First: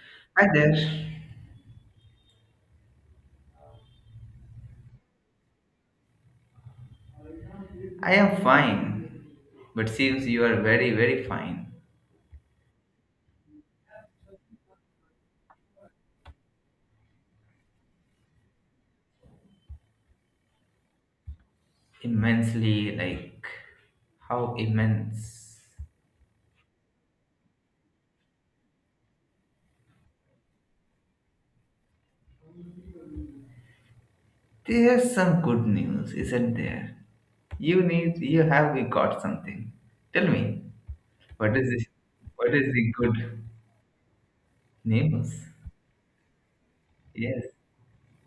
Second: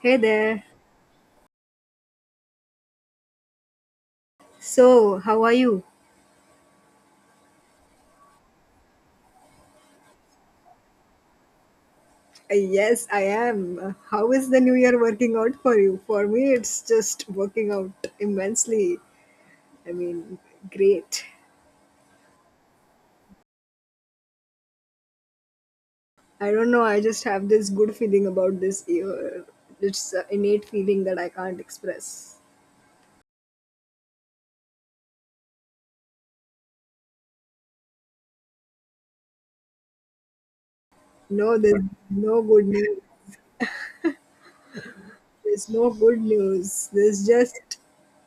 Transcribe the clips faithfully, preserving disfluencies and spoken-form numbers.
Hey Hi there. there. So, how are you? I am fine, but seems you are very, very fine. Uh, Yes, I am. Uh, How is the new year working out for you? For me, it's just working out immensely. I mean, great. Immensely, like, how immense. I don't know, I just have this good feeling about this year. It's an innate feeling that I can't express. There's some good news, isn't there? You need, you have we got something. Tell me, No, what is there's this? no What good is the news. good news? There's no good news. There's Yes. just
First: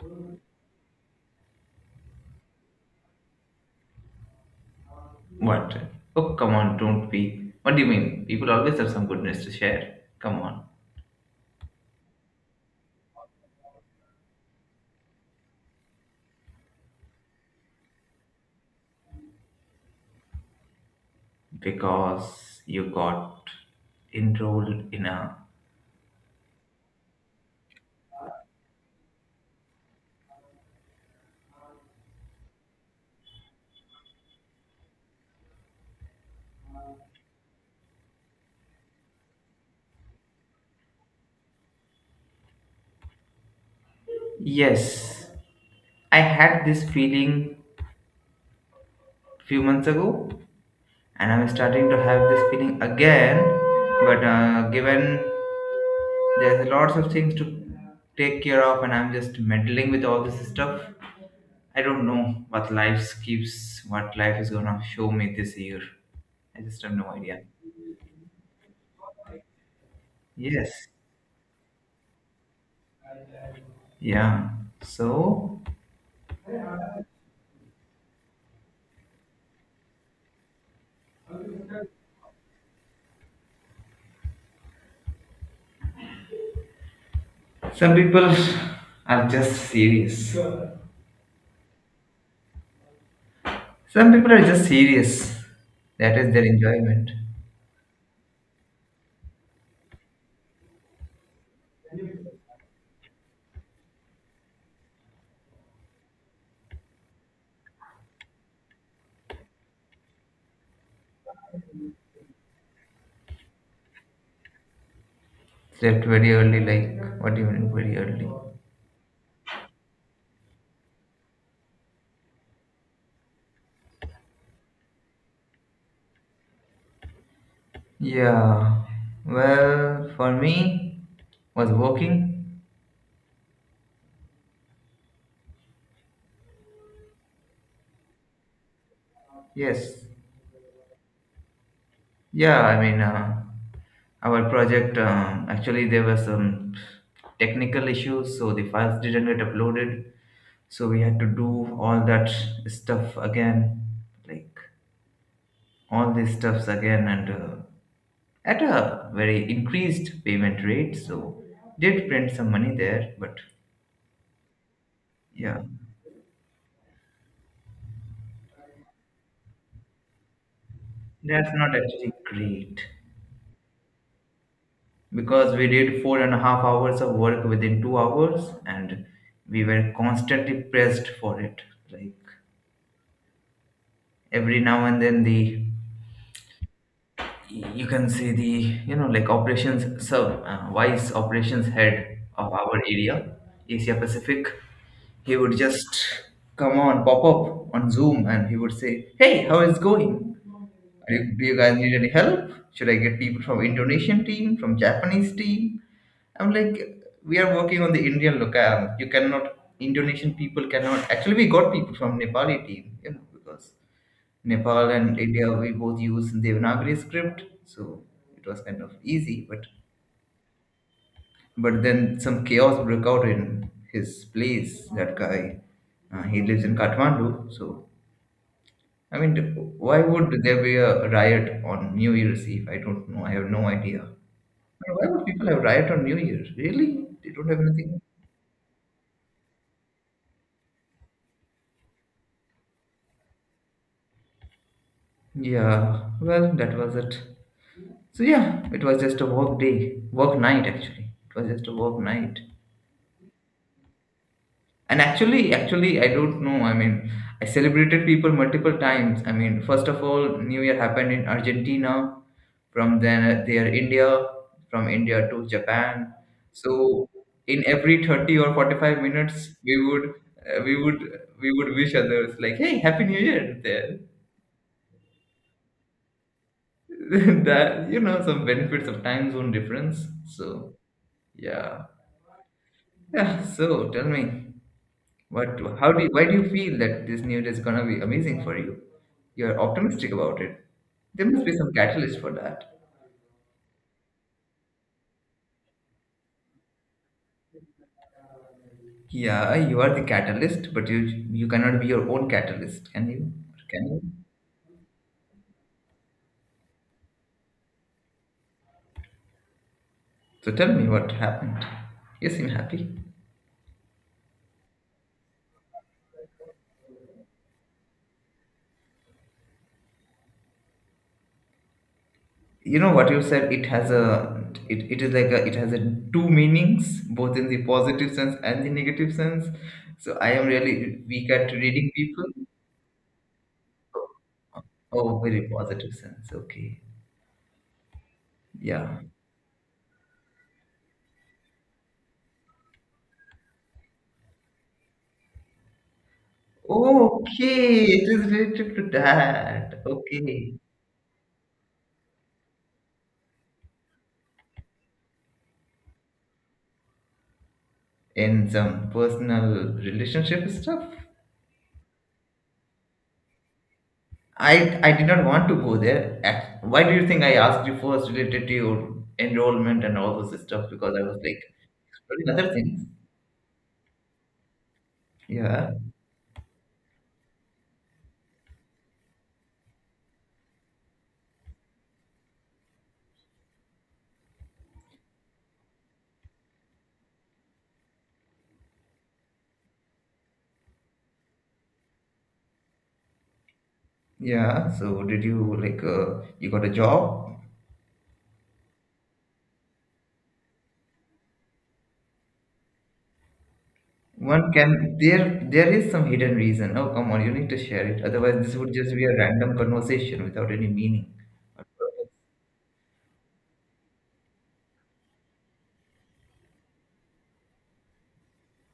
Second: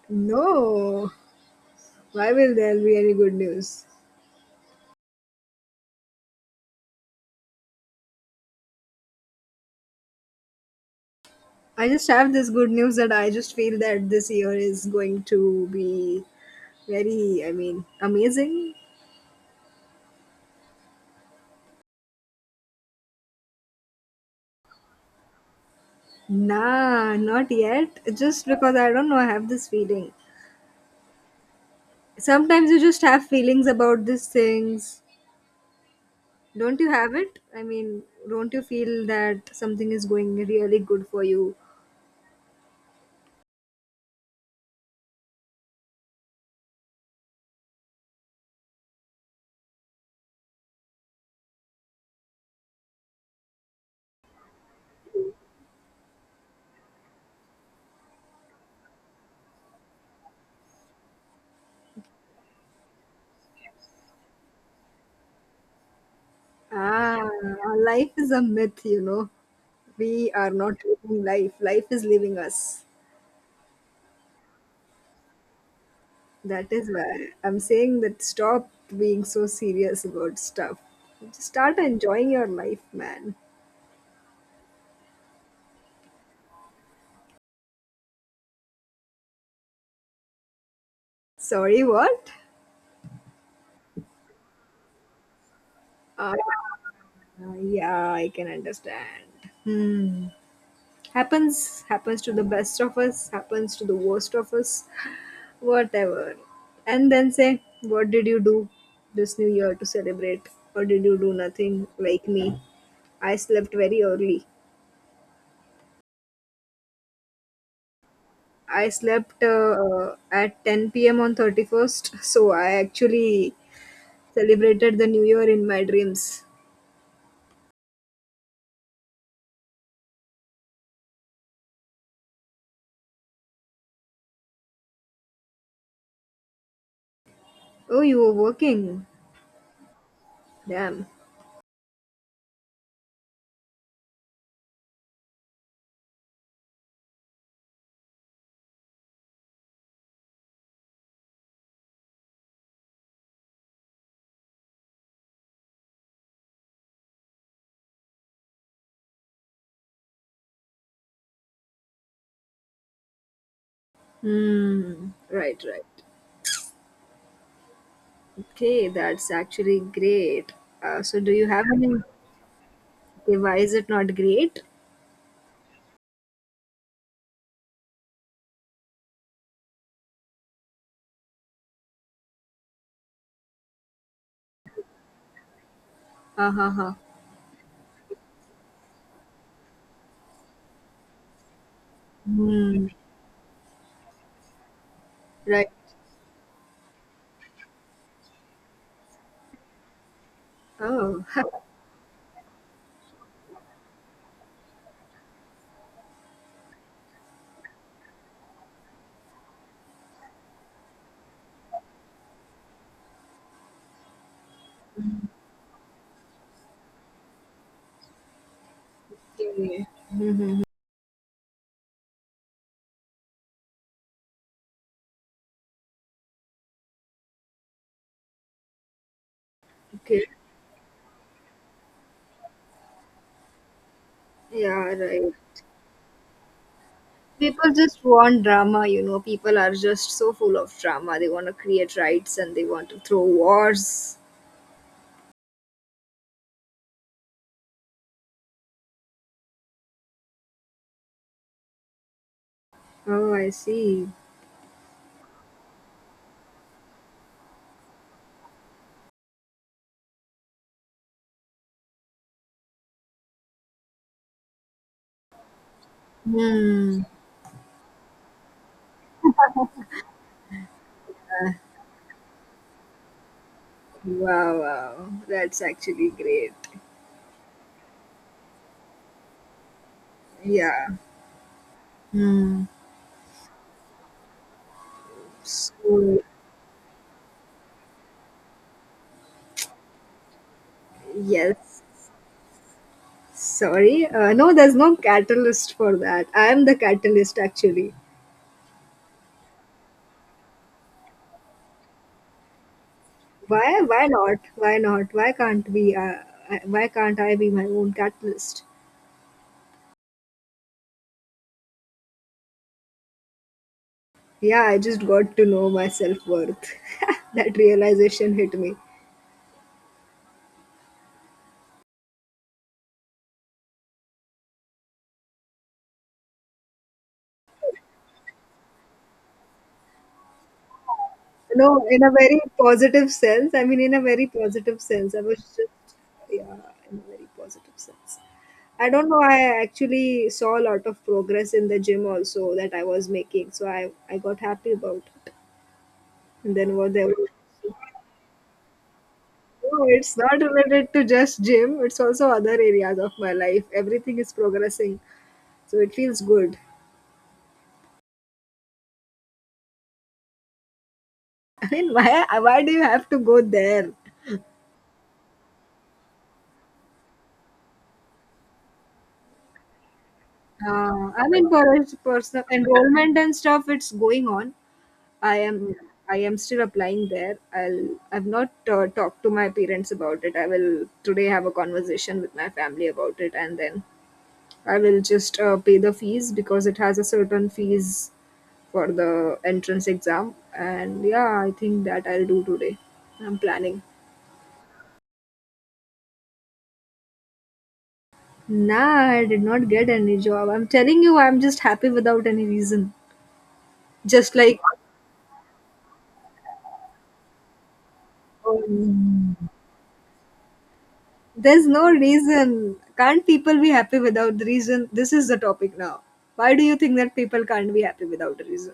no. Why will there be any good news? What? Oh, come on, don't be. What do you mean? People always have some good news to share. Come on. I just have this good news that I just feel that this year is going to be very, I mean, amazing? Because you got enrolled in a. Nah, not yet. Just because I don't know, I have this feeling. Sometimes you just have feelings about these things. Don't you have it? I mean, don't you feel that something is going really good for you? Yes. I had this feeling few months ago, and I'm starting to have this feeling again. But uh, given there's lots of things to take care of, and I'm just meddling with all this stuff, I don't know what life keeps, what life is gonna show me this year. I just have no Ah, idea. life is a myth, you know. We are not Yes. living life, life is living us. Yeah. So That is why I'm saying that stop being so serious about stuff. Just start enjoying your life, man. some people are just serious. Sorry, what? Some people are just serious. That is Uh, their enjoyment. Uh, yeah, I can understand. Hmm. Happens, happens to the best of us, happens to the worst of us, whatever. And then say, what did you do this new year to celebrate? Or did you do nothing like me? I slept very early. Slept very early, like what do you mean very early? I slept uh, at ten p m on thirty first, so I actually celebrated the new year in my dreams. Yeah. Well, for me, was working. Oh, you were working. Yes. Damn. Yeah. I mean, uh, our project um, actually there were some technical issues, so the files didn't get uploaded. So we had to do all that stuff again, like all these stuffs again, and uh, at a very increased payment rate. So did print some money there, but Hmm. yeah. Right, right. Okay, that's actually great. Uh, so, do you That's have not any? actually great Okay, why is it not great? because we did four and a half hours of work within two hours and we were constantly pressed for it. Like every now and then, the Uh, huh, huh. you can see the you know like operations sub uh, vice operations head of our Hmm. area, Asia Pacific. He would Right. just come on pop up on Zoom and he would say, "Hey, how is going?" Do you, Oh. do you guys need any help? Should I get people from Indonesian team, from Japanese team? I'm like, we are working on the Indian locale. You cannot, Indonesian people cannot. Actually, we got people from Nepali team, you know, because Nepal and India, we both use Devanagari script. So it was kind of easy. But, Okay. Mhm. but then some chaos broke out in his place. That guy, uh, he lives in Kathmandu. So I mean, why Okay. would there be a riot on New Year's Eve? I don't know. I have no idea. Yeah. And Why would Right. people have riot on New Year's? Really? They don't have People anything. just want drama. You know, people are just so full of drama. They want to create riots and they want to throw wars. Yeah. Well, that was it. So yeah, it was just a work day, work night actually. It was just a work night. Oh, I see. And actually, actually, I don't know. I mean, I celebrated people multiple times. I mean, first of all, New Year happened in Argentina. From then, uh, there India, from India to Japan. Hmm. So, in every thirty or forty-five minutes, we would, uh, we would, we would wish others like, "Hey, Happy New Year!" There, Wow. Wow. That's actually great. that you know, some benefits of time zone difference. So, Yeah. yeah, Hmm. yeah. So, tell me. What? How do? You, So why do you feel that this new year is gonna be amazing for you? You're optimistic about it. There must be some yes. catalyst for that. Sorry, uh, no, there's no catalyst for that. I am the catalyst actually. Yeah, you are the catalyst, but you you cannot be your own catalyst, can you? Why? Can you? Why not? Why not? Why can't we? Uh, I- why can't I be my own catalyst? So tell me what happened. You seem happy. Yeah, I just got to know my self worth. That realization hit me. You know what you said. It has a it, it is like a it has a two meanings, both in the positive sense and the negative sense. So I am really weak at No, reading in a people. very positive sense. I mean, in a very positive sense. Oh, I was very positive just, sense. yeah, Okay. in a very positive sense. I Yeah. don't know. I actually saw a lot of progress in the gym also that I was making, so I I got happy about it. And then what they will? Okay, it is related to that. No, it's not Okay. related to just gym. It's also other areas of my life. Everything is progressing, so it feels good. In some personal relationship stuff. I mean, why why do you have to go there? I I did not want to go there. Ac- Why do you think I asked you first related to your enrollment and all those stuff? Because I Uh, was I like mean, for us- exploring personal other things. enrollment and stuff, it's going on. I Yeah. am I am still applying there. I'll I've not uh, talked to my parents about it. I will today have a conversation with my family about it, and then I will just uh, pay the fees because it has a certain fees for the entrance exam. And yeah, I think that I'll do today. I'm planning. Yeah. So did you like uh, you got a job? Nah, I did not get any job. I'm telling you, I'm just happy without any reason. Just One like can there there is some hidden reason. Oh, come on, you need to share it. Otherwise this would just be a um, random conversation without any meaning. there's no reason. Can't people be happy without the reason? This is the topic now. Why do you think that people can't be happy without a reason?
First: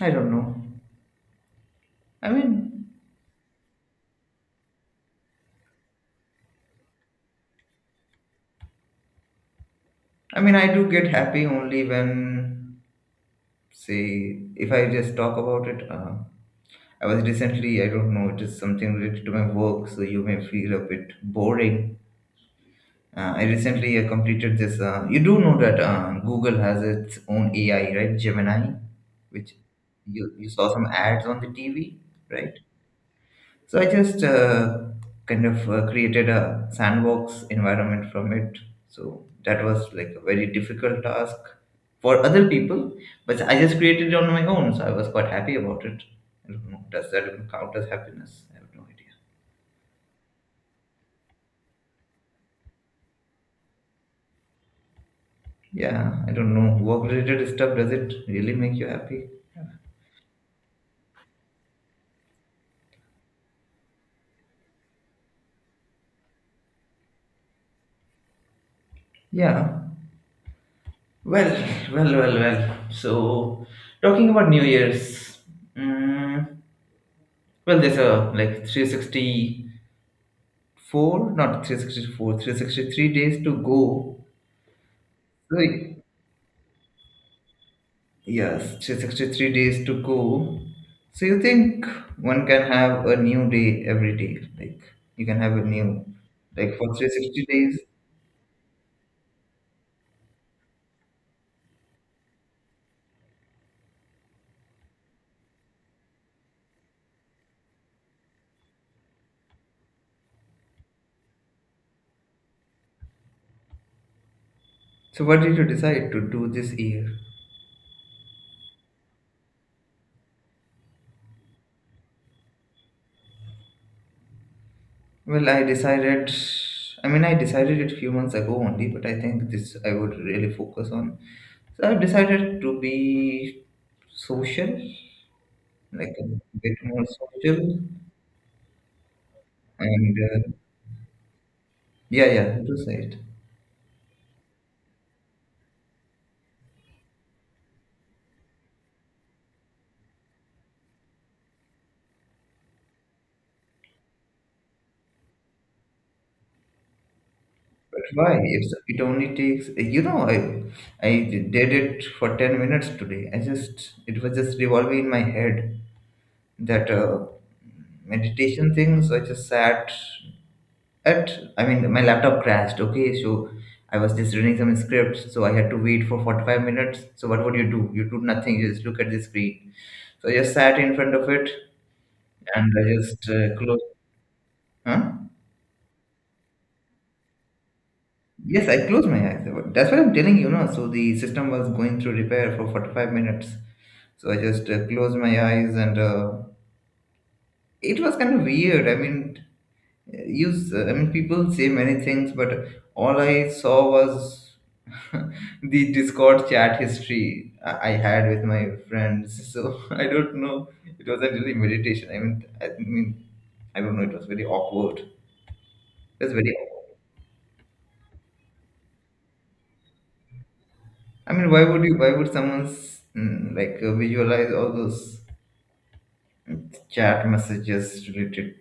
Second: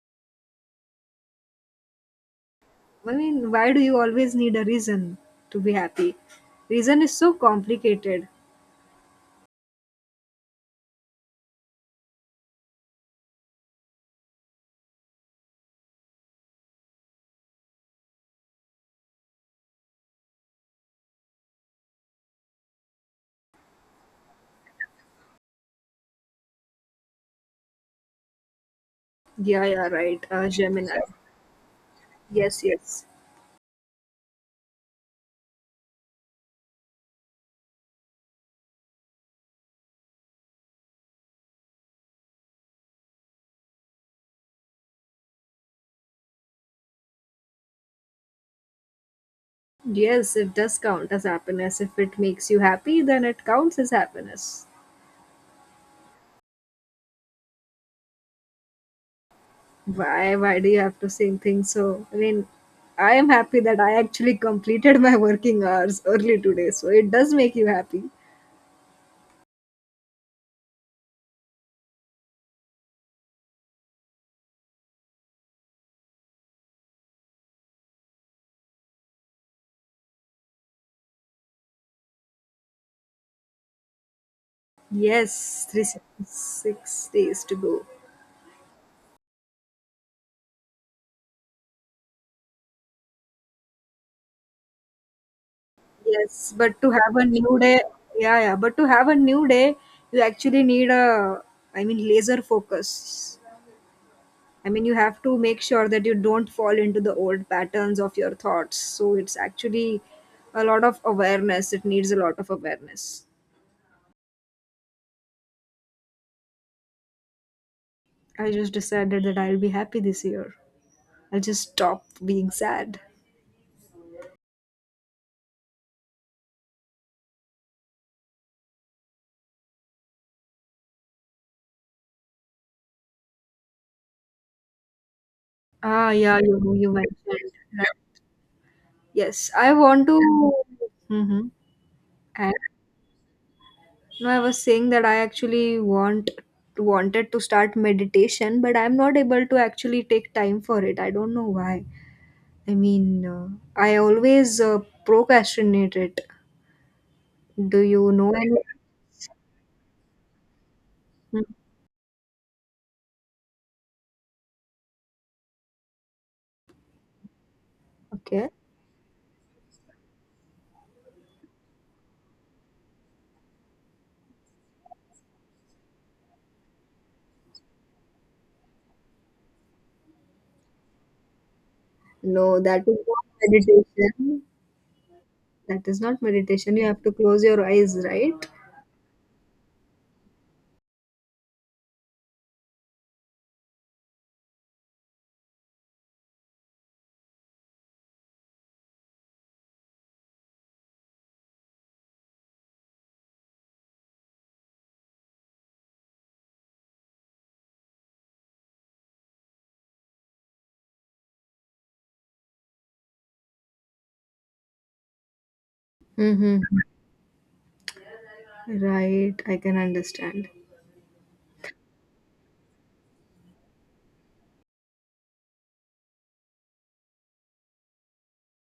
I don't know. I mean I mean, why do you always need a reason to be happy? Reason is so complicated. I mean, I do get happy only when, say, if I just talk about it. Uh, I was recently, I don't know, it is something related to my work, so you may feel a bit boring. Uh, I recently uh, completed this. Uh, you do know that uh, Google has its own A I, right? Gemini, which Yeah, yeah, right. you, Uh, you saw some Gemini. ads on the T V, right? Yes, yes. So I just uh, kind of uh, created a sandbox environment from it. So that was like a very difficult task for other people, but I just created it on my own. So I was quite happy about it. I don't know. Does that even count as happiness? I have no idea. Yes, it does count as happiness. If it makes you happy, then it counts as happiness. Yeah, I don't know. Work-related stuff, does it really make you happy? Why? Why do you have to say things so? I mean, I am happy that I actually completed my working hours early today, so it does make you happy. Yeah. Well, well, well, well. So, talking about New Year's, mm, well, there's a like three sixty four, not three sixty-four, three hundred sixty-three days to go. Yes, three So, six days to go. yes, three sixty-three days to go. So, you think one can have a new day every day? Like, you can have a new, Yes, like, but to for have a three sixty new days. day, yeah, yeah. But to have a new day, you actually need a, I mean, laser focus. I mean, you have to make sure that you don't fall into the old patterns of your thoughts. So it's actually a lot of awareness. It needs a lot of awareness. So, what did you decide to do this year? I just decided that I'll be happy this year. I'll just stop being sad. Well, I decided, I mean, I decided it few months ago only, but I think this I would really focus on. So, I've decided to be social, Ah, like, a yeah, you bit you more mentioned. social Right? Yes, I want and to. uh, Mm-hmm. yeah, yeah, And that was it. no, I was saying that I actually want wanted to start meditation, but I'm not able to actually take time for it. I don't know why. I mean, uh, I always uh, procrastinate it. Do But you know why? any? It's, it only takes, you know, I, I Hmm, did it for ten minutes today. I just, it was just revolving in my head that uh, okay. meditation thing. So I just sat at, I mean, my laptop crashed. Okay. So I was just reading some scripts. So I had to wait for forty-five minutes. So what would you do? You do nothing. You just look at the screen. So I just sat in front of it No, and I that is just not uh, closed. meditation. Huh? That is not meditation. You have to close your eyes, right? Yes, I closed my eyes. That's what I'm telling you, no? So the system was going through repair for forty-five minutes. So I just uh, closed my eyes and uh, it was kind of weird. I mean, use I mean people say many things, but all I saw was the Discord chat history I I had with my friends. So I don't know. It wasn't really meditation. I mean, I mean, I don't know. It was very awkward. It was very Mm-hmm. Right, I can understand. I mean, why would you? Why would someone s- mm, like uh, visualize all those mm, chat messages related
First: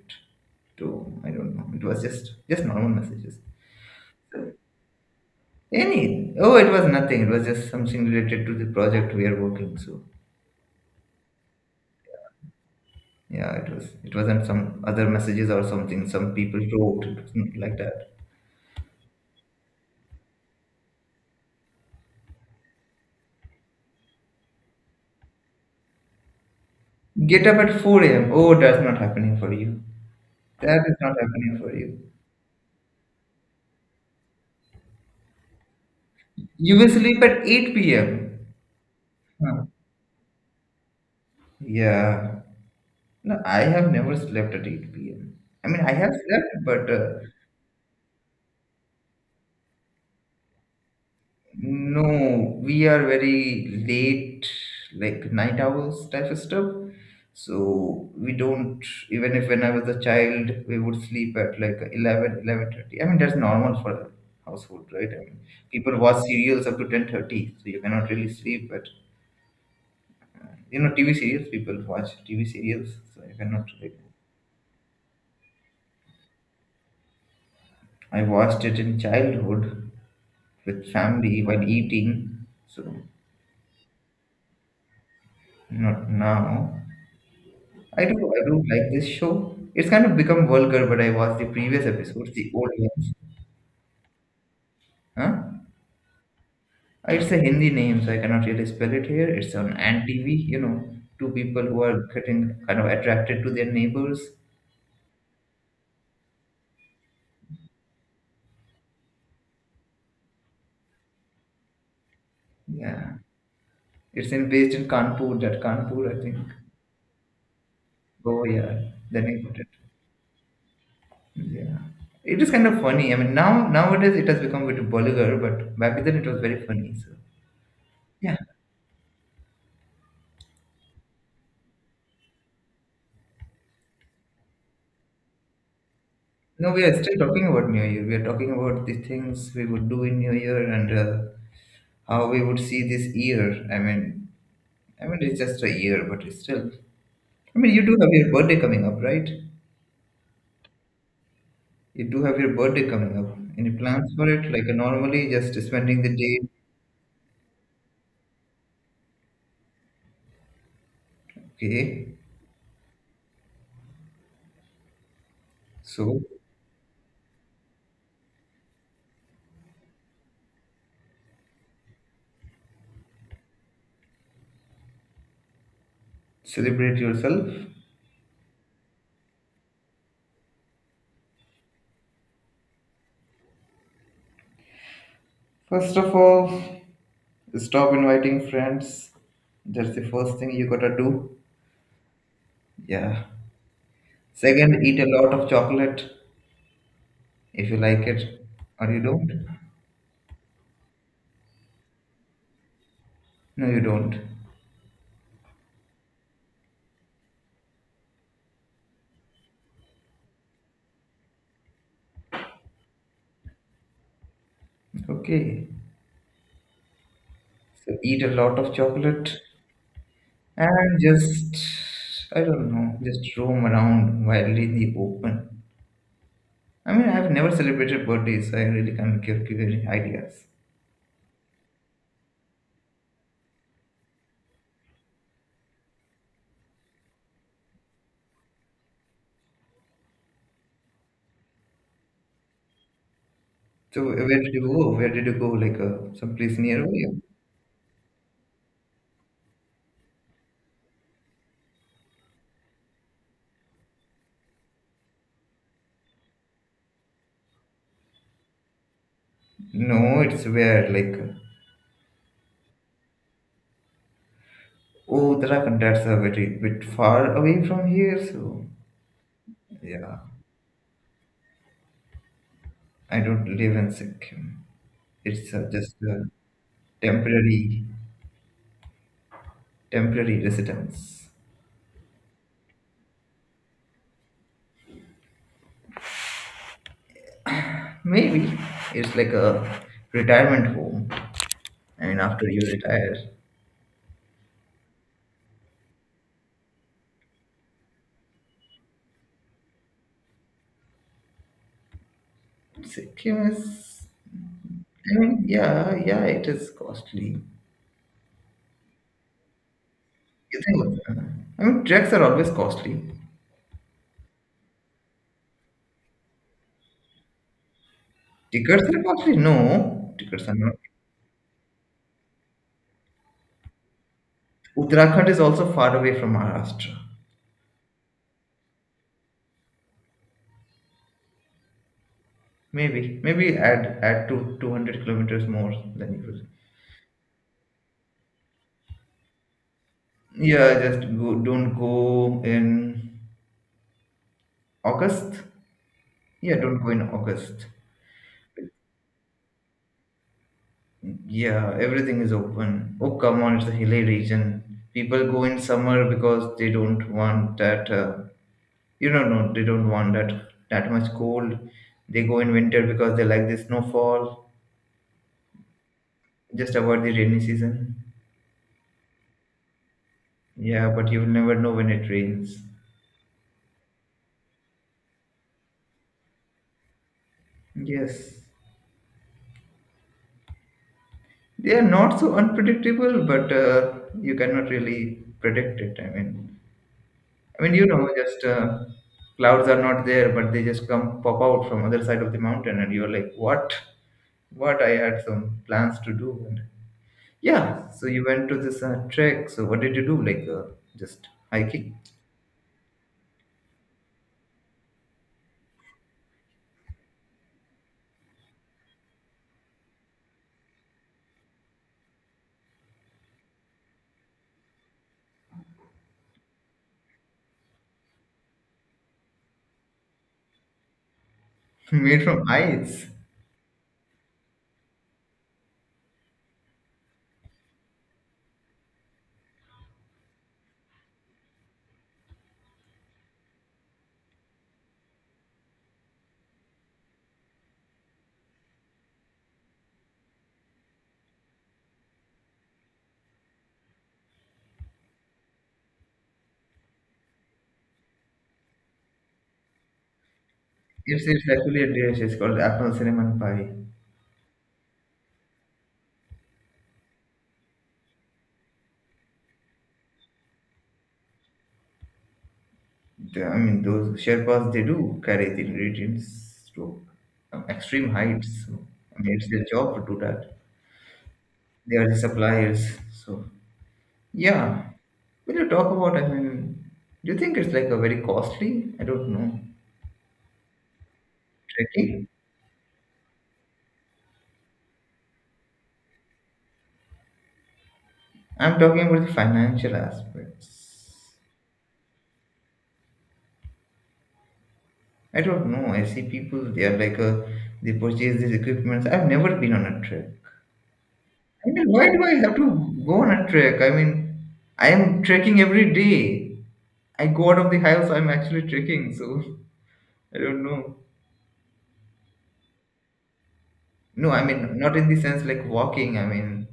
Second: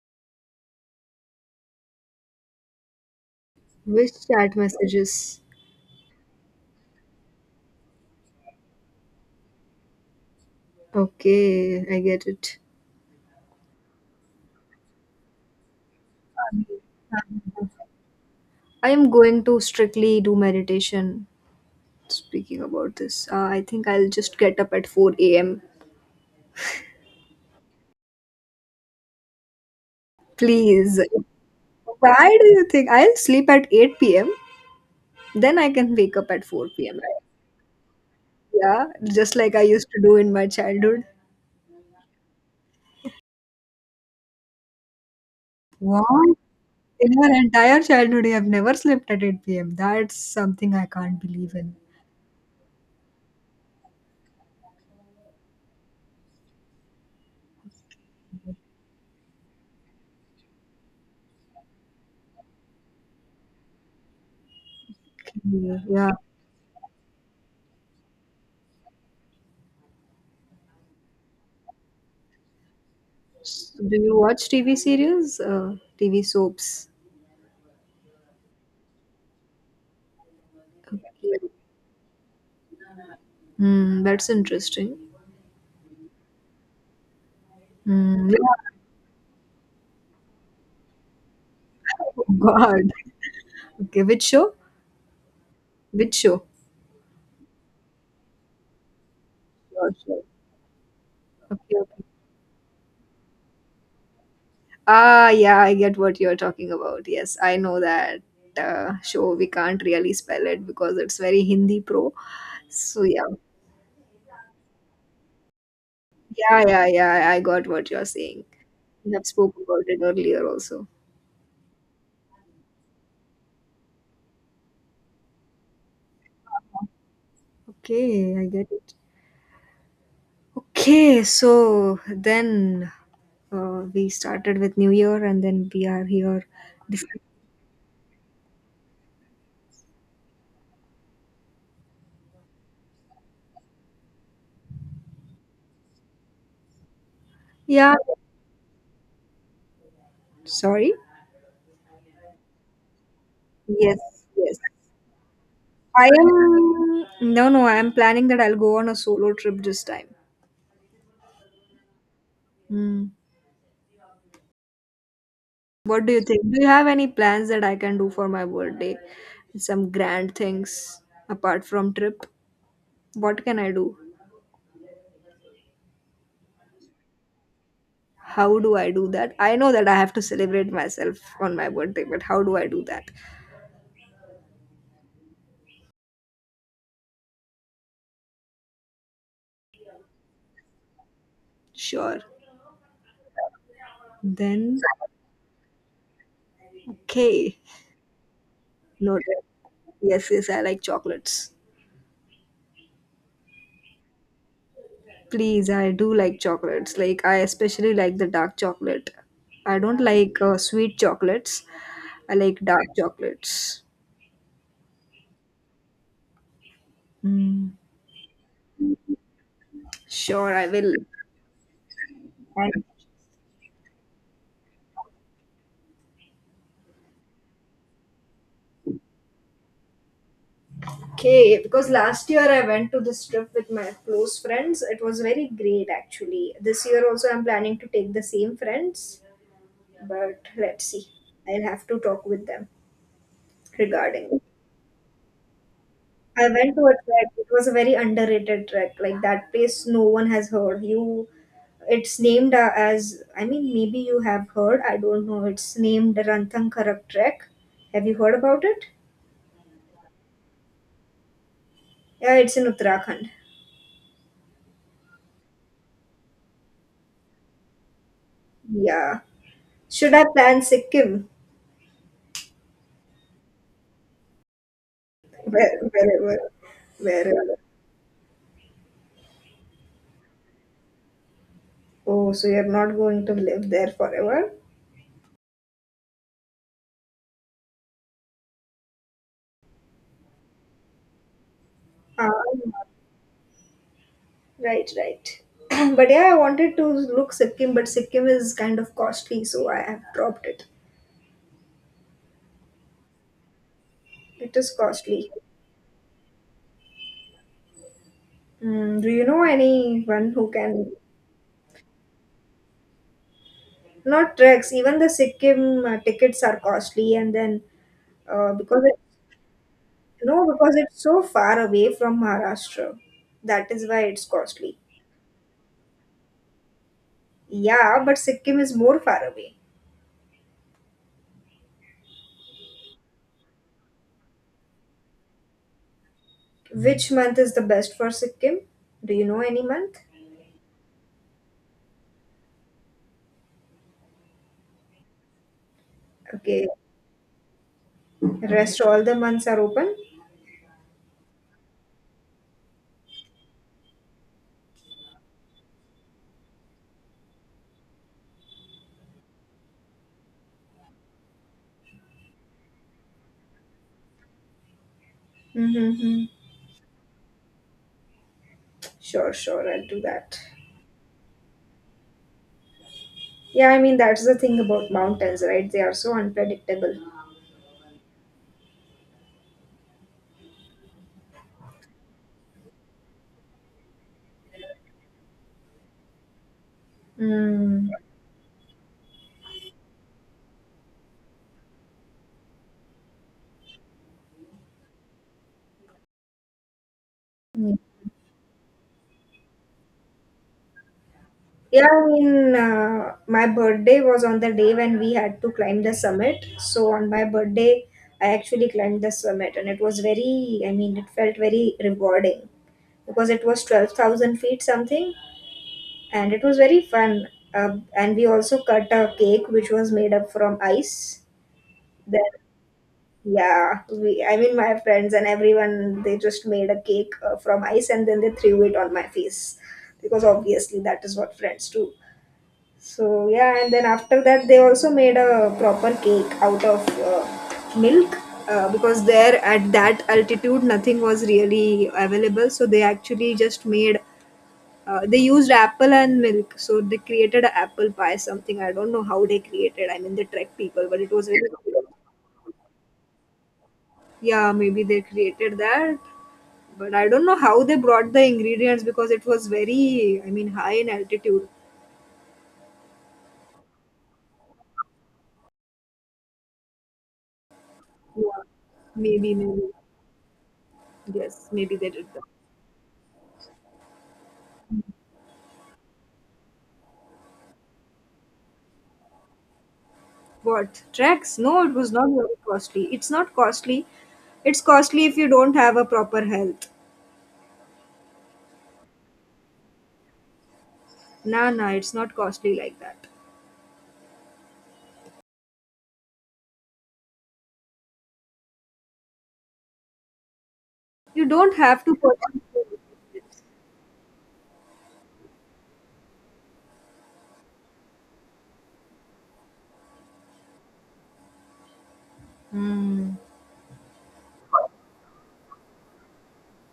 to? I don't know. It was just just normal messages. Which chat messages? Any? Oh, it was nothing. It was just something related to the project we are working. So Okay, I get it. yeah, it was. It wasn't some other messages or something. Some people wrote it like that. I am going to strictly do meditation. Speaking about this, uh, I think I'll just get up at four a m. Get up at four a m. Oh, that's not happening for you. That is Please. not happening for you. Why do you think I'll sleep at eight p m then I can wake up at You 4 will p.m. right? sleep at eight p m. Yeah, just like I Huh. used to do in my childhood. Yeah. No, I have never slept at eight p m. I mean, I have What? slept, but In uh, your entire childhood, you have never slept at eight p m. That's something I can't believe in. no, we are very late, like night owls type of stuff. So we don't, even if when I was a child, we would sleep at like eleven, eleven thirty. I mean, that's normal for a household, right? I mean, Okay, people yeah. watch serials up to ten thirty, so you cannot really sleep at, you know, T V serials, people watch T V serials, so you cannot, S- Do like, you watch T V series? Uh, T V soaps? I watched it in childhood, with Okay. family while eating. So Hmm, that's interesting. not now. I do Hmm, yeah. I do like this show. It's kind of become vulgar, but I watched the previous Oh episodes, the old God. ones. Okay, which show? Huh? Which show? Uh, It's a Hindi name, so I cannot really spell it here. It's on Your Ant show. T V, you know, two people Okay. who are getting kind of attracted to their neighbors. Ah, yeah, I get what you're talking about. Yes, I know that uh, show. We can't really spell it because it's very Hindi pro. So, Yeah. yeah, It's in based in Kanpur, that Kanpur, I think. yeah, yeah, yeah. I got what you're saying. Oh yeah, We Then have I got spoken it. about it earlier also. Yeah. It is kind of funny. I mean now nowadays it has become a bit vulgar, but back then it was very funny. So Okay, yeah. I get it. Okay, so then uh, we started with New Year and then we are here. No, we are This- still talking about New Year. We are talking about the things we would do in New Year and uh, how we would see this year. I mean, I mean it's just a year, but it's still. I mean, you Yeah, do have your birthday coming up, right? sorry. You do have your birthday coming up. Any Yes, plans for it? yes. Like uh, normally, just spending I the day. am, no, no, I am planning that I'll go on a solo trip this time. Okay, Hmm. What do so you think? Do you have any plans that I can do for my birthday? Some grand things apart from trip? What can I do? celebrate yourself. How do I do that? I know that I have to celebrate myself on my birthday, but how do I do that? First of all, stop inviting friends. That's the first thing you gotta do. Sure. Yeah. Then, Second, eat a lot of chocolate. okay. If you like it or you don't. Noted. Yes, yes, I like chocolates. No, you don't. Please, I do like chocolates. Like, I especially like the dark chocolate. I don't like uh, sweet chocolates. I like dark chocolates. Okay, Mm. so eat a lot of chocolate Sure, I and will. just I don't know, just roam around wildly in the open. I mean I have never celebrated birthdays, so I really can't give, give any ideas. Okay, because last year I went to this trip with my close friends. It was very great actually. This year also I'm planning to take the same friends, but let's see. I'll have to talk with them So regarding where did you go where did you go like uh, I someplace went to near a you? trek. It was a very underrated trek. Like that place no one has heard. You it's named uh, as, I mean, maybe you have heard, I don't know. It's named Ranthankarak Trek. Have you heard about it? No, it's where, like, uh, Yeah, it's in Uttarakhand. oh, Uttarakhand. That's a very bit far away from here. So Yeah. Should yeah, I plan Sikkim? I don't live in Sikkim. It's uh, Where, just a wherever, wherever. temporary temporary residence. Oh, so you're not going to live there forever? Maybe it's like a retirement home. I mean, Ah, after you retire, right, right. But yeah, I wanted to look Sikkim, but Sikkim is kind of costly, so I have dropped it. Sikkim is. It is I costly. mean, yeah, yeah, it is costly. Mm, do you know anyone who You can? think? uh, I mean, treks are always costly. Not treks, even the Sikkim uh, tickets are costly, and then uh, because Tickets it, are costly. No, no, tickets are because not. it's so far away from Maharashtra, that is why it's costly. Uttarakhand is also far away from Maharashtra. Yeah, but Sikkim is more far away. Maybe, maybe add add to two hundred kilometers more than usual. Which month is the best for Sikkim? Do you know any month? Yeah, just go, don't go in August. Yeah, Okay, don't go in August. rest all the months are open. Yeah, everything is open. Oh, come on, it's a hilly region. People go in summer because they don't want that, uh, you know, no, they don't want that that much cold. They go in winter because they like the snowfall. Mm-hmm. Just avoid the rainy season. Sure, sure, I'll do that. Yeah, but you will never know when it rains. Yeah, I mean that's the thing about mountains, right? They are so unpredictable. Yes, they are not so unpredictable, but uh, you cannot really predict it. I mean. I mean, you Mm. know, just uh, Clouds are not there, but they just come pop out from other side of the mountain, and you're like, what? What? I had some plans to do, and yeah. So you went to this uh, trek. So what did you do? Like uh, just Yeah, hiking. I mean uh, my birthday was on the day when we had to climb the summit. So on my birthday, I actually climbed the summit, and it was very, I mean, it felt very rewarding because it was twelve thousand feet something, and it was very fun. Uh, and we also cut a cake which was made up from ice. Made Then, from ice. yeah, we, I mean, my friends and everyone, they just made a cake uh, from ice and then they threw it on my face because obviously that is what friends do. So, yeah, and then after that, they also made a proper cake out of uh, milk. Uh, because there at that altitude nothing was really available so they actually just made uh, they used apple and milk, so they created a apple pie, something. I don't know how they created. I mean, the trek people, but it It's, was very. it's actually a dish. It's called apple cinnamon pie. Yeah, maybe they created that, but I don't know how they brought the ingredients because it was very, I mean, high in altitude. The- I mean, those Sherpas they do carry the ingredients to um, extreme Yeah, heights. So I maybe, mean, it's their maybe. job to do that. Yes, maybe they They are did the that. suppliers. So yeah. When you talk about, I mean, do you think it's like a very costly? I don't know. What? Treks? No, it was not very Trekking? costly. It's not costly. It's costly if you don't have a proper health. I'm talking about the financial aspects. Nah, nah, it's not costly like that. I don't know. I see people, they are like, a, they purchase these equipments. I've never been on a trek. You don't I have mean, to why do I have to go on purchase. a trek? I mean, I am trekking every day. I go out of the house, I'm actually trekking, so I don't know. Hmm. No, I mean, not in the sense like walking. I mean,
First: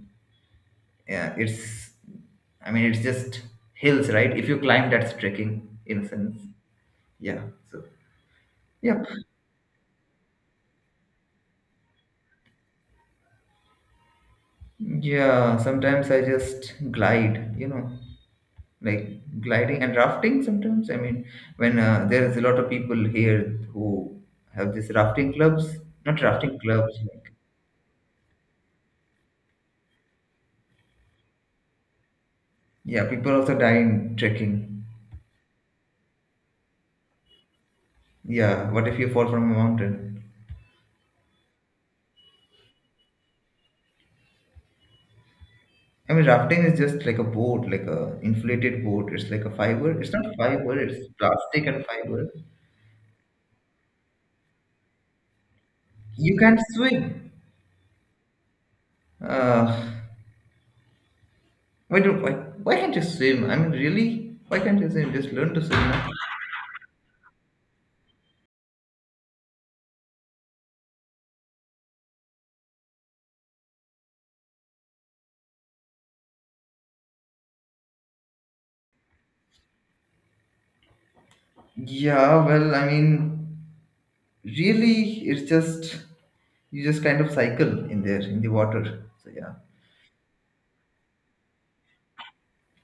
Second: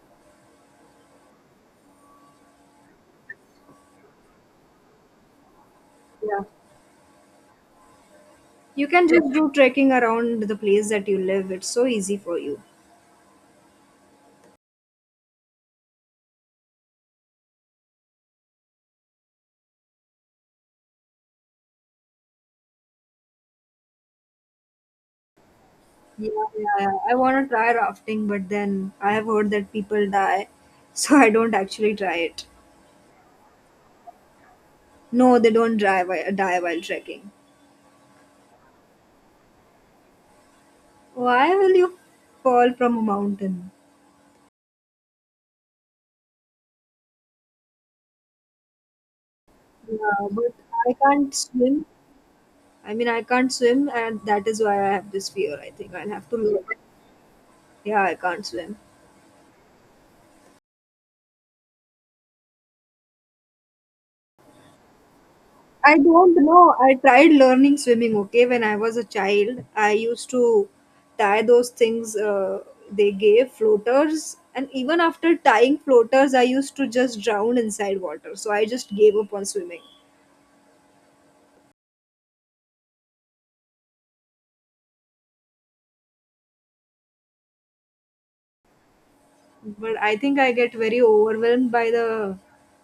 yeah, it's. I mean, it's just hills, right? If you climb, that's trekking in a sense. Yeah. Yeah. So. You Yep. can just do trekking around the place that you live. It's so easy for you. Yeah. Sometimes I just glide. You know, like gliding and rafting. Sometimes I mean, when uh, there is a lot of people here who have these rafting clubs. Not Yeah, rafting yeah, yeah. clubs. I Like, want to try rafting, but then I have heard that people die, so I don't actually try it. yeah, people also die in trekking. No, they don't die while, die while trekking. Yeah. What if you fall from a mountain? Why will you fall from a mountain? I mean, rafting is just like a boat, like a inflated boat. It's like a fiber. It's not Yeah, but fiber. I It's can't plastic swim. and fiber. I mean, I can't swim, and that is why I have this fear. I think I'll have to You can't learn. swim. Yeah, I can't swim. Uh, why do why, why can't you swim? I mean, really, why can't you swim? Just learn to swim. I Now. don't know. I tried learning swimming, okay, when I was a child. I used to tie those things uh, they gave, floaters. And even after tying floaters, I used to just drown inside water. So I just gave up on swimming. Yeah, well, I mean, really, it's just you just kind of cycle in there in the water. So yeah, But I think I get very overwhelmed by the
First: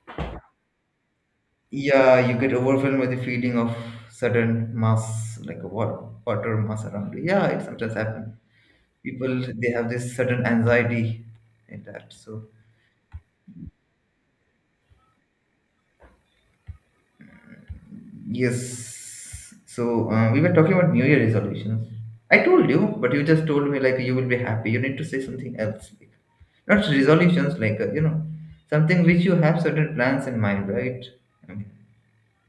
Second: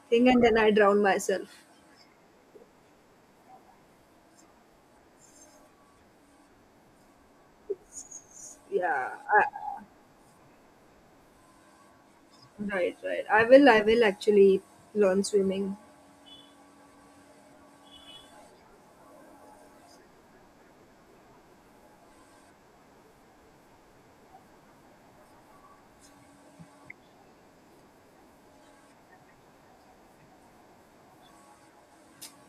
thing and then I drown myself. yeah, you get overwhelmed with the feeling of sudden mass, like a water, water mass around you. Yeah, it sometimes happens. Yeah, I, People they have this certain anxiety in that so right, right. I will, I will actually learn swimming. yes. So uh, we were talking about new year resolutions. I told you but you just told me like you will be happy, you need to say something else, like not resolutions, like uh, you know something which you have certain plans in mind, right? I mean,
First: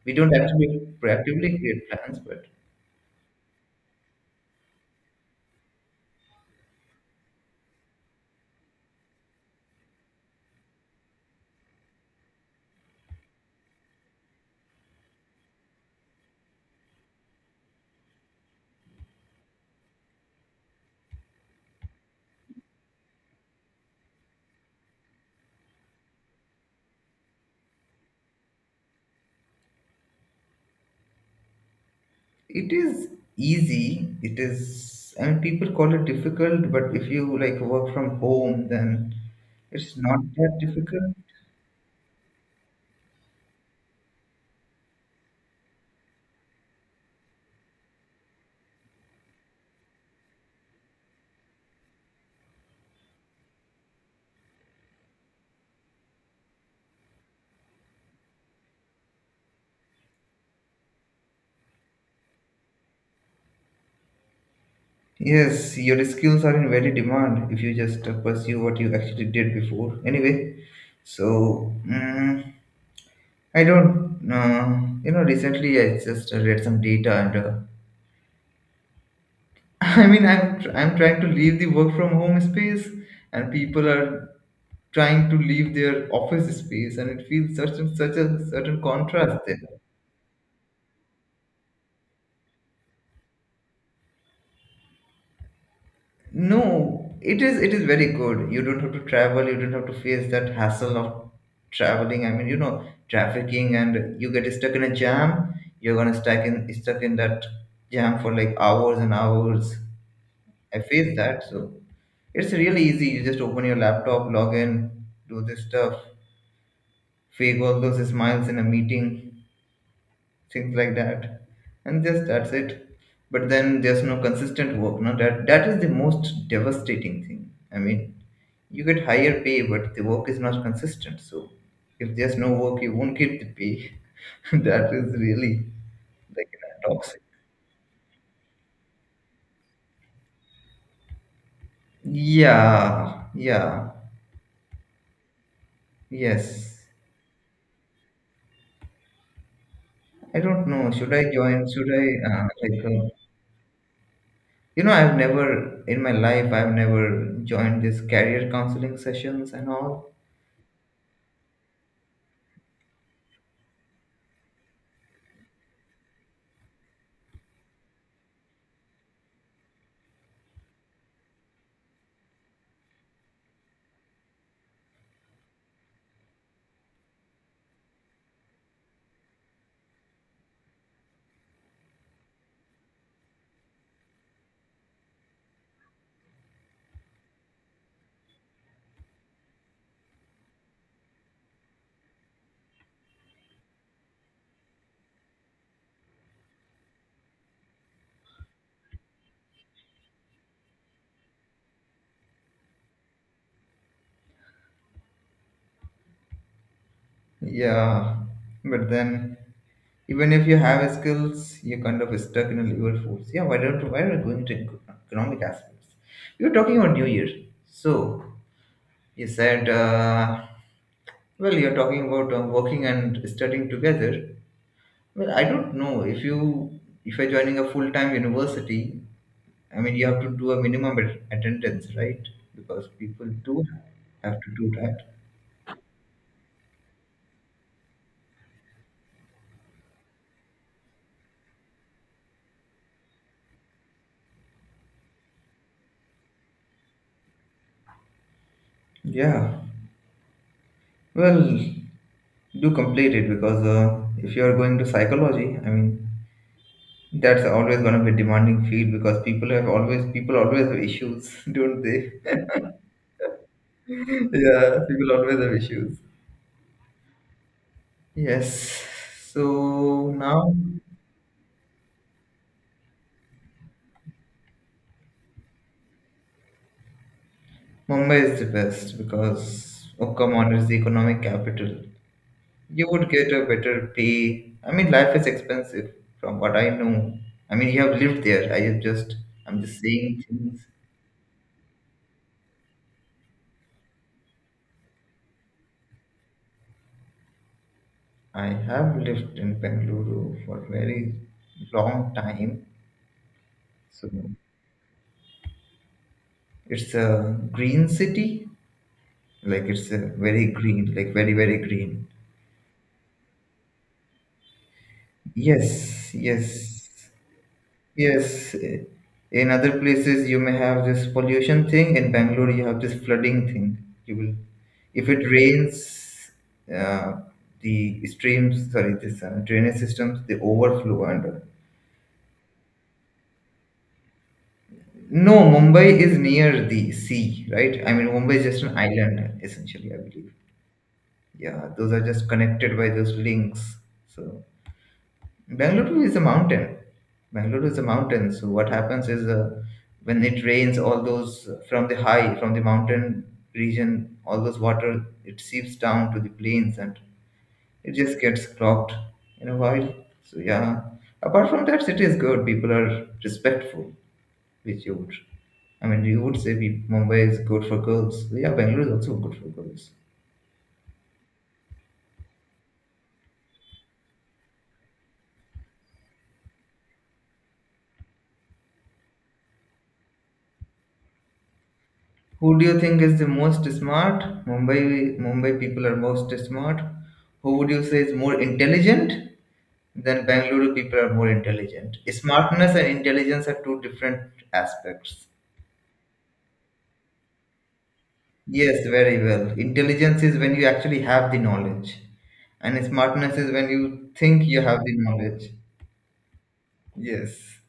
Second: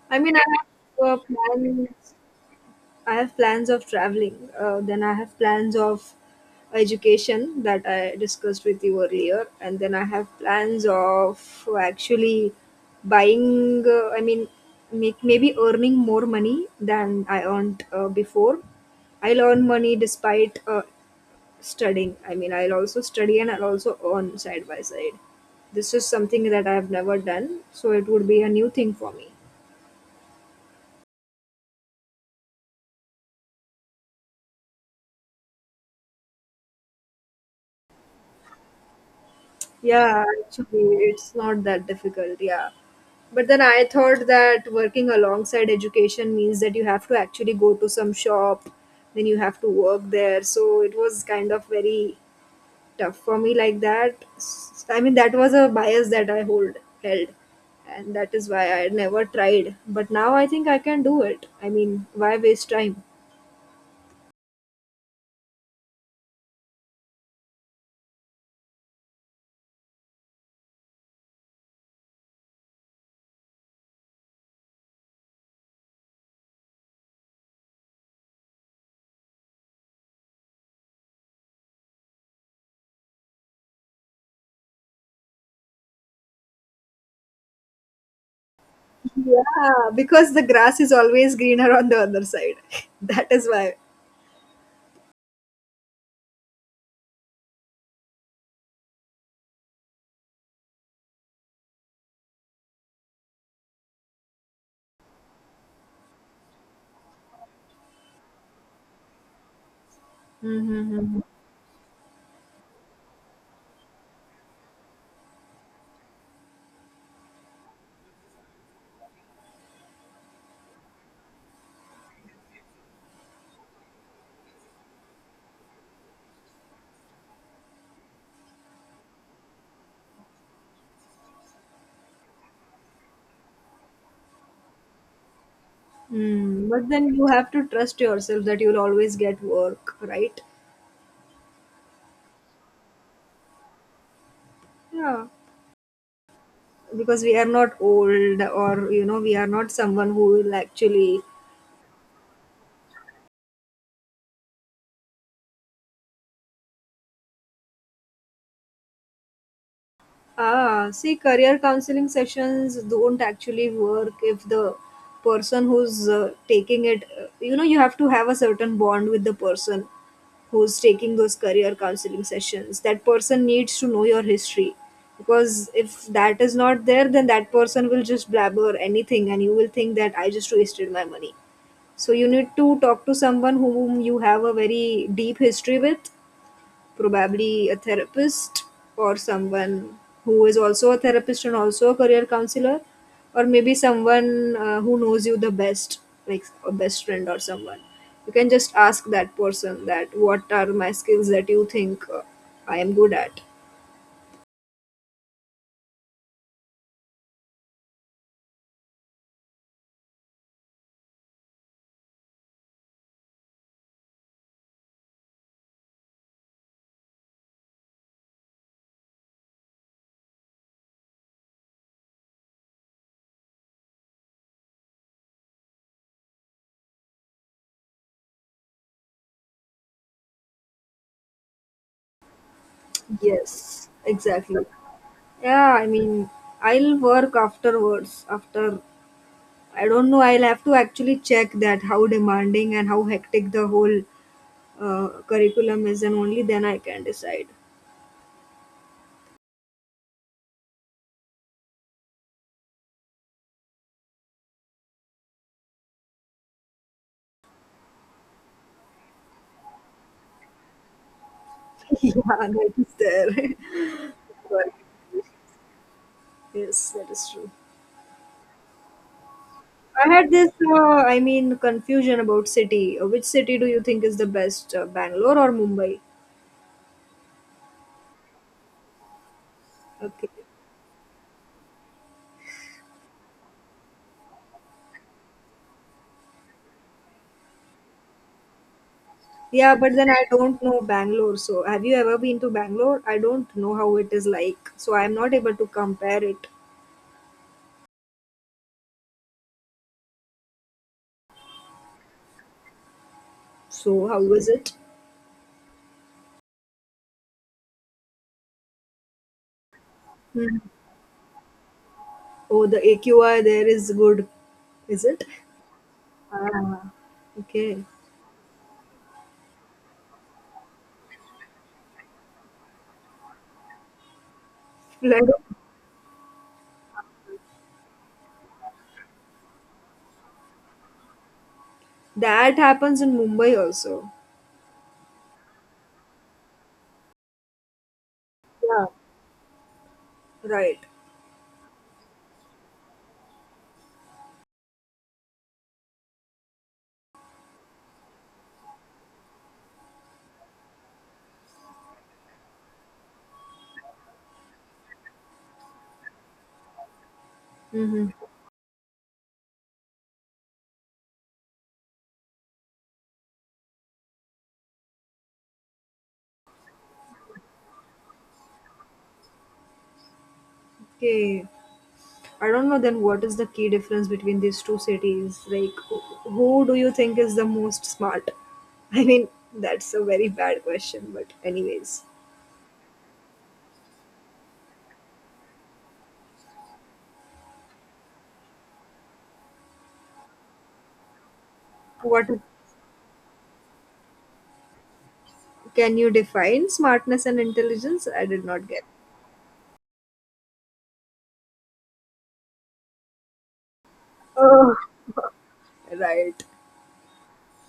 we I mean, don't I actually have uh, proactively plans create plans but I have plans Of traveling. Uh, then I have plans of education that I discussed with you earlier, and then I have plans of actually buying. Uh, I mean, make maybe earning more money than I earned uh, before. I'll earn money despite uh, studying. I mean, I'll also study and I'll also earn side by side. This is something that I have never done, so it would be a new thing for me. it is easy. It is, I mean people call it difficult but if you like work from home then it's not Yeah, that actually, difficult. it's not that difficult. Yeah. But then I thought that working alongside education means that you have to actually go to some shop, then you have to work there. So it was kind of very tough for me like that. S- I mean, that was a bias that I hold held, and that is why I never tried. But now I think I can do it. I mean, why waste time? Yes, your skills are in very demand if you just uh, pursue what you actually did before. Anyway, so mm, I don't, uh, you know, recently I just uh, read some data and uh, I mean, I'm tr- I'm trying to leave the work from home space, and people are trying to leave their office space, and it feels such a, such a certain contrast there. Yeah, because the grass is always greener on the other side. That is why. No, it is it is very good. You don't have to travel. You don't have to face that hassle of traveling. I mean, you know, trafficking, and you get stuck in a jam. You're gonna stuck in stuck in that jam for like hours and hours. I faced Mm-hmm. that, so it's really easy. You just open your laptop, log in, do this stuff, fake all those smiles in a meeting, things like that, and just that's it. But then there's no consistent work. No, that that is the most devastating thing. I mean you get higher pay, but the work is not consistent. So if there's no work, you won't get the pay. That is really like Hmm. But then toxic. you have to trust yourself that you'll always get work, right? Yeah, yeah, Yeah. yes. Because we are not old or, you know, we are not someone who I will don't know. Should actually I join? Should I uh, like? Uh, you know, I've never in my life I've never joined this career counseling sessions and all. ah, see, career counseling sessions don't actually work if the person who's uh, taking it, uh, you know, you have to have a certain bond with the person who's taking those career counseling sessions. That person needs to know your history because if that is not there, then that person will just blabber anything and you will think that I just wasted my money. So you need to talk to someone whom you have a very deep history with, probably a therapist or someone who is also a therapist and also a career counselor, or maybe someone uh, who knows you the best, like a best friend or someone. You can just ask that person that what are my skills that you think uh, I am good at. Yeah, but then even if you have skills, you're kind of stuck in a level force. Yeah, why don't why are we going to ec- economic aspects? We were talking about New Year, so you said, uh, well, you're talking about uh, working and studying together. Well, I don't know if you if you're joining a full time university. I mean, you have to do a minimum at- attendance, right? Because people Yes, do have to exactly. do that. Yeah, I mean, I'll work afterwards. After, I don't know, I'll have to actually check that how demanding and how hectic the whole uh, curriculum is and only then I can decide. Yeah. Well, do complete it because uh, if you are going to psychology, I mean, that's always going to be a demanding field because people have always people always have issues, don't Yeah, they? that is there. But Yeah, people always have issues. yes, that is true. Yes. I So had this, now uh, I mean, confusion about city. Uh, Which city do you think is the best, uh, Bangalore or Mumbai? Mumbai is the best because oh Okay. come on, it's the economic capital. You would get a better pay. I mean, life is expensive from what I know. I mean, you have lived there. I have just I'm Yeah, just but then saying I don't things. know Bangalore. So, have you ever been to Bangalore? I don't know how it is like. So, I'm not able to compare it. I have lived in Bengaluru for a very long time. So, So how is it? it's a green city. Like it's a very Hmm. green, like very, very green. Oh, the A Q I there is good. Is it? Yes, Ah, yes, okay. yes. Eh, in other places, you may have this pollution thing. In Bangalore, you have this flooding thing. You will, if it Flood. rains, uh, the streams, sorry, this uh, drainage systems, they overflow and uh, That happens in Mumbai also. no, Mumbai is near the sea, right? I mean, Mumbai is just an Yeah. island, essentially, I believe. Right. Yeah, those are just connected by those links. So, Bangalore is a mountain. Bangalore is a mountain. So, what happens is uh, when it rains, all those uh, from the high, from the mountain region, all those water, it seeps down to the plains and it Hmm. just gets clogged in a while. So, yeah, apart from that, city is good. People are respectful which you would. I mean, you would say we, Mumbai is good for girls. Yeah, Bangalore is also good for girls. Okay. I don't know then what is the key difference between these two cities? Like, wh- who do you think is the most smart? I mean, that's a very bad question, but anyways. Who do you think is the most smart? Mumbai, Mumbai people are most smart. Who would you say is more intelligent? Then Bangalore people are more intelligent. What, Smartness and intelligence are two different aspects. can you define smartness and intelligence? I did not get. Yes, very well. Intelligence is when you actually have the knowledge, and smartness is when you think you Oh. have the knowledge. Right. Yes.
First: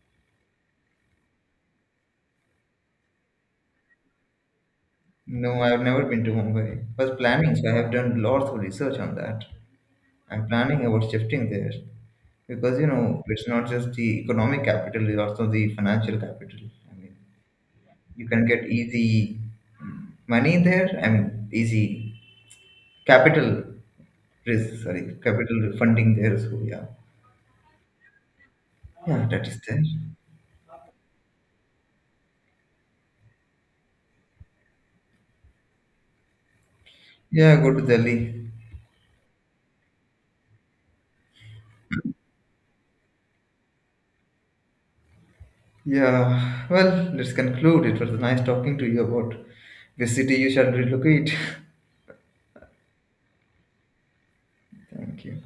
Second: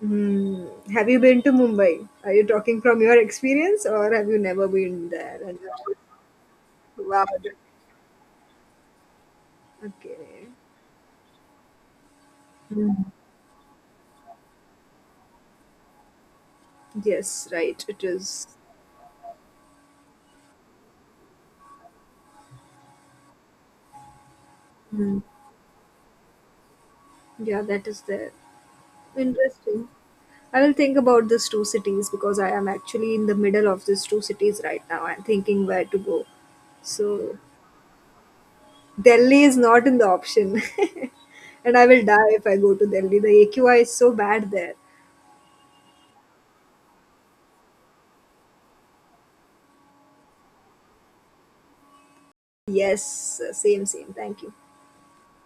Hmm. Have you been to Mumbai? Are you talking from your experience or have you never been there? And No, I have never been to Mumbai. Was wow. planning, so I have done lots of research on that. I'm Okay. planning about shifting there because you know it's not just the economic capital; it's also the financial capital. I mean, Yes, right, it you can is. get easy mm, money there. I mean, easy capital risk. Sorry, Mm. capital funding there. So yeah, Yeah, that is there. yeah, that is there. Interesting. I will think about these two cities because I am actually in the middle of these two cities right now. I'm thinking where to go. So Yeah, go to Delhi. Delhi is not in the option. And I will die if I go to Delhi. The A Q I is so bad there. Yeah. Well, let's conclude. It was nice talking to you about the city you shall relocate. Yes, same, same. Thank you. Thank you.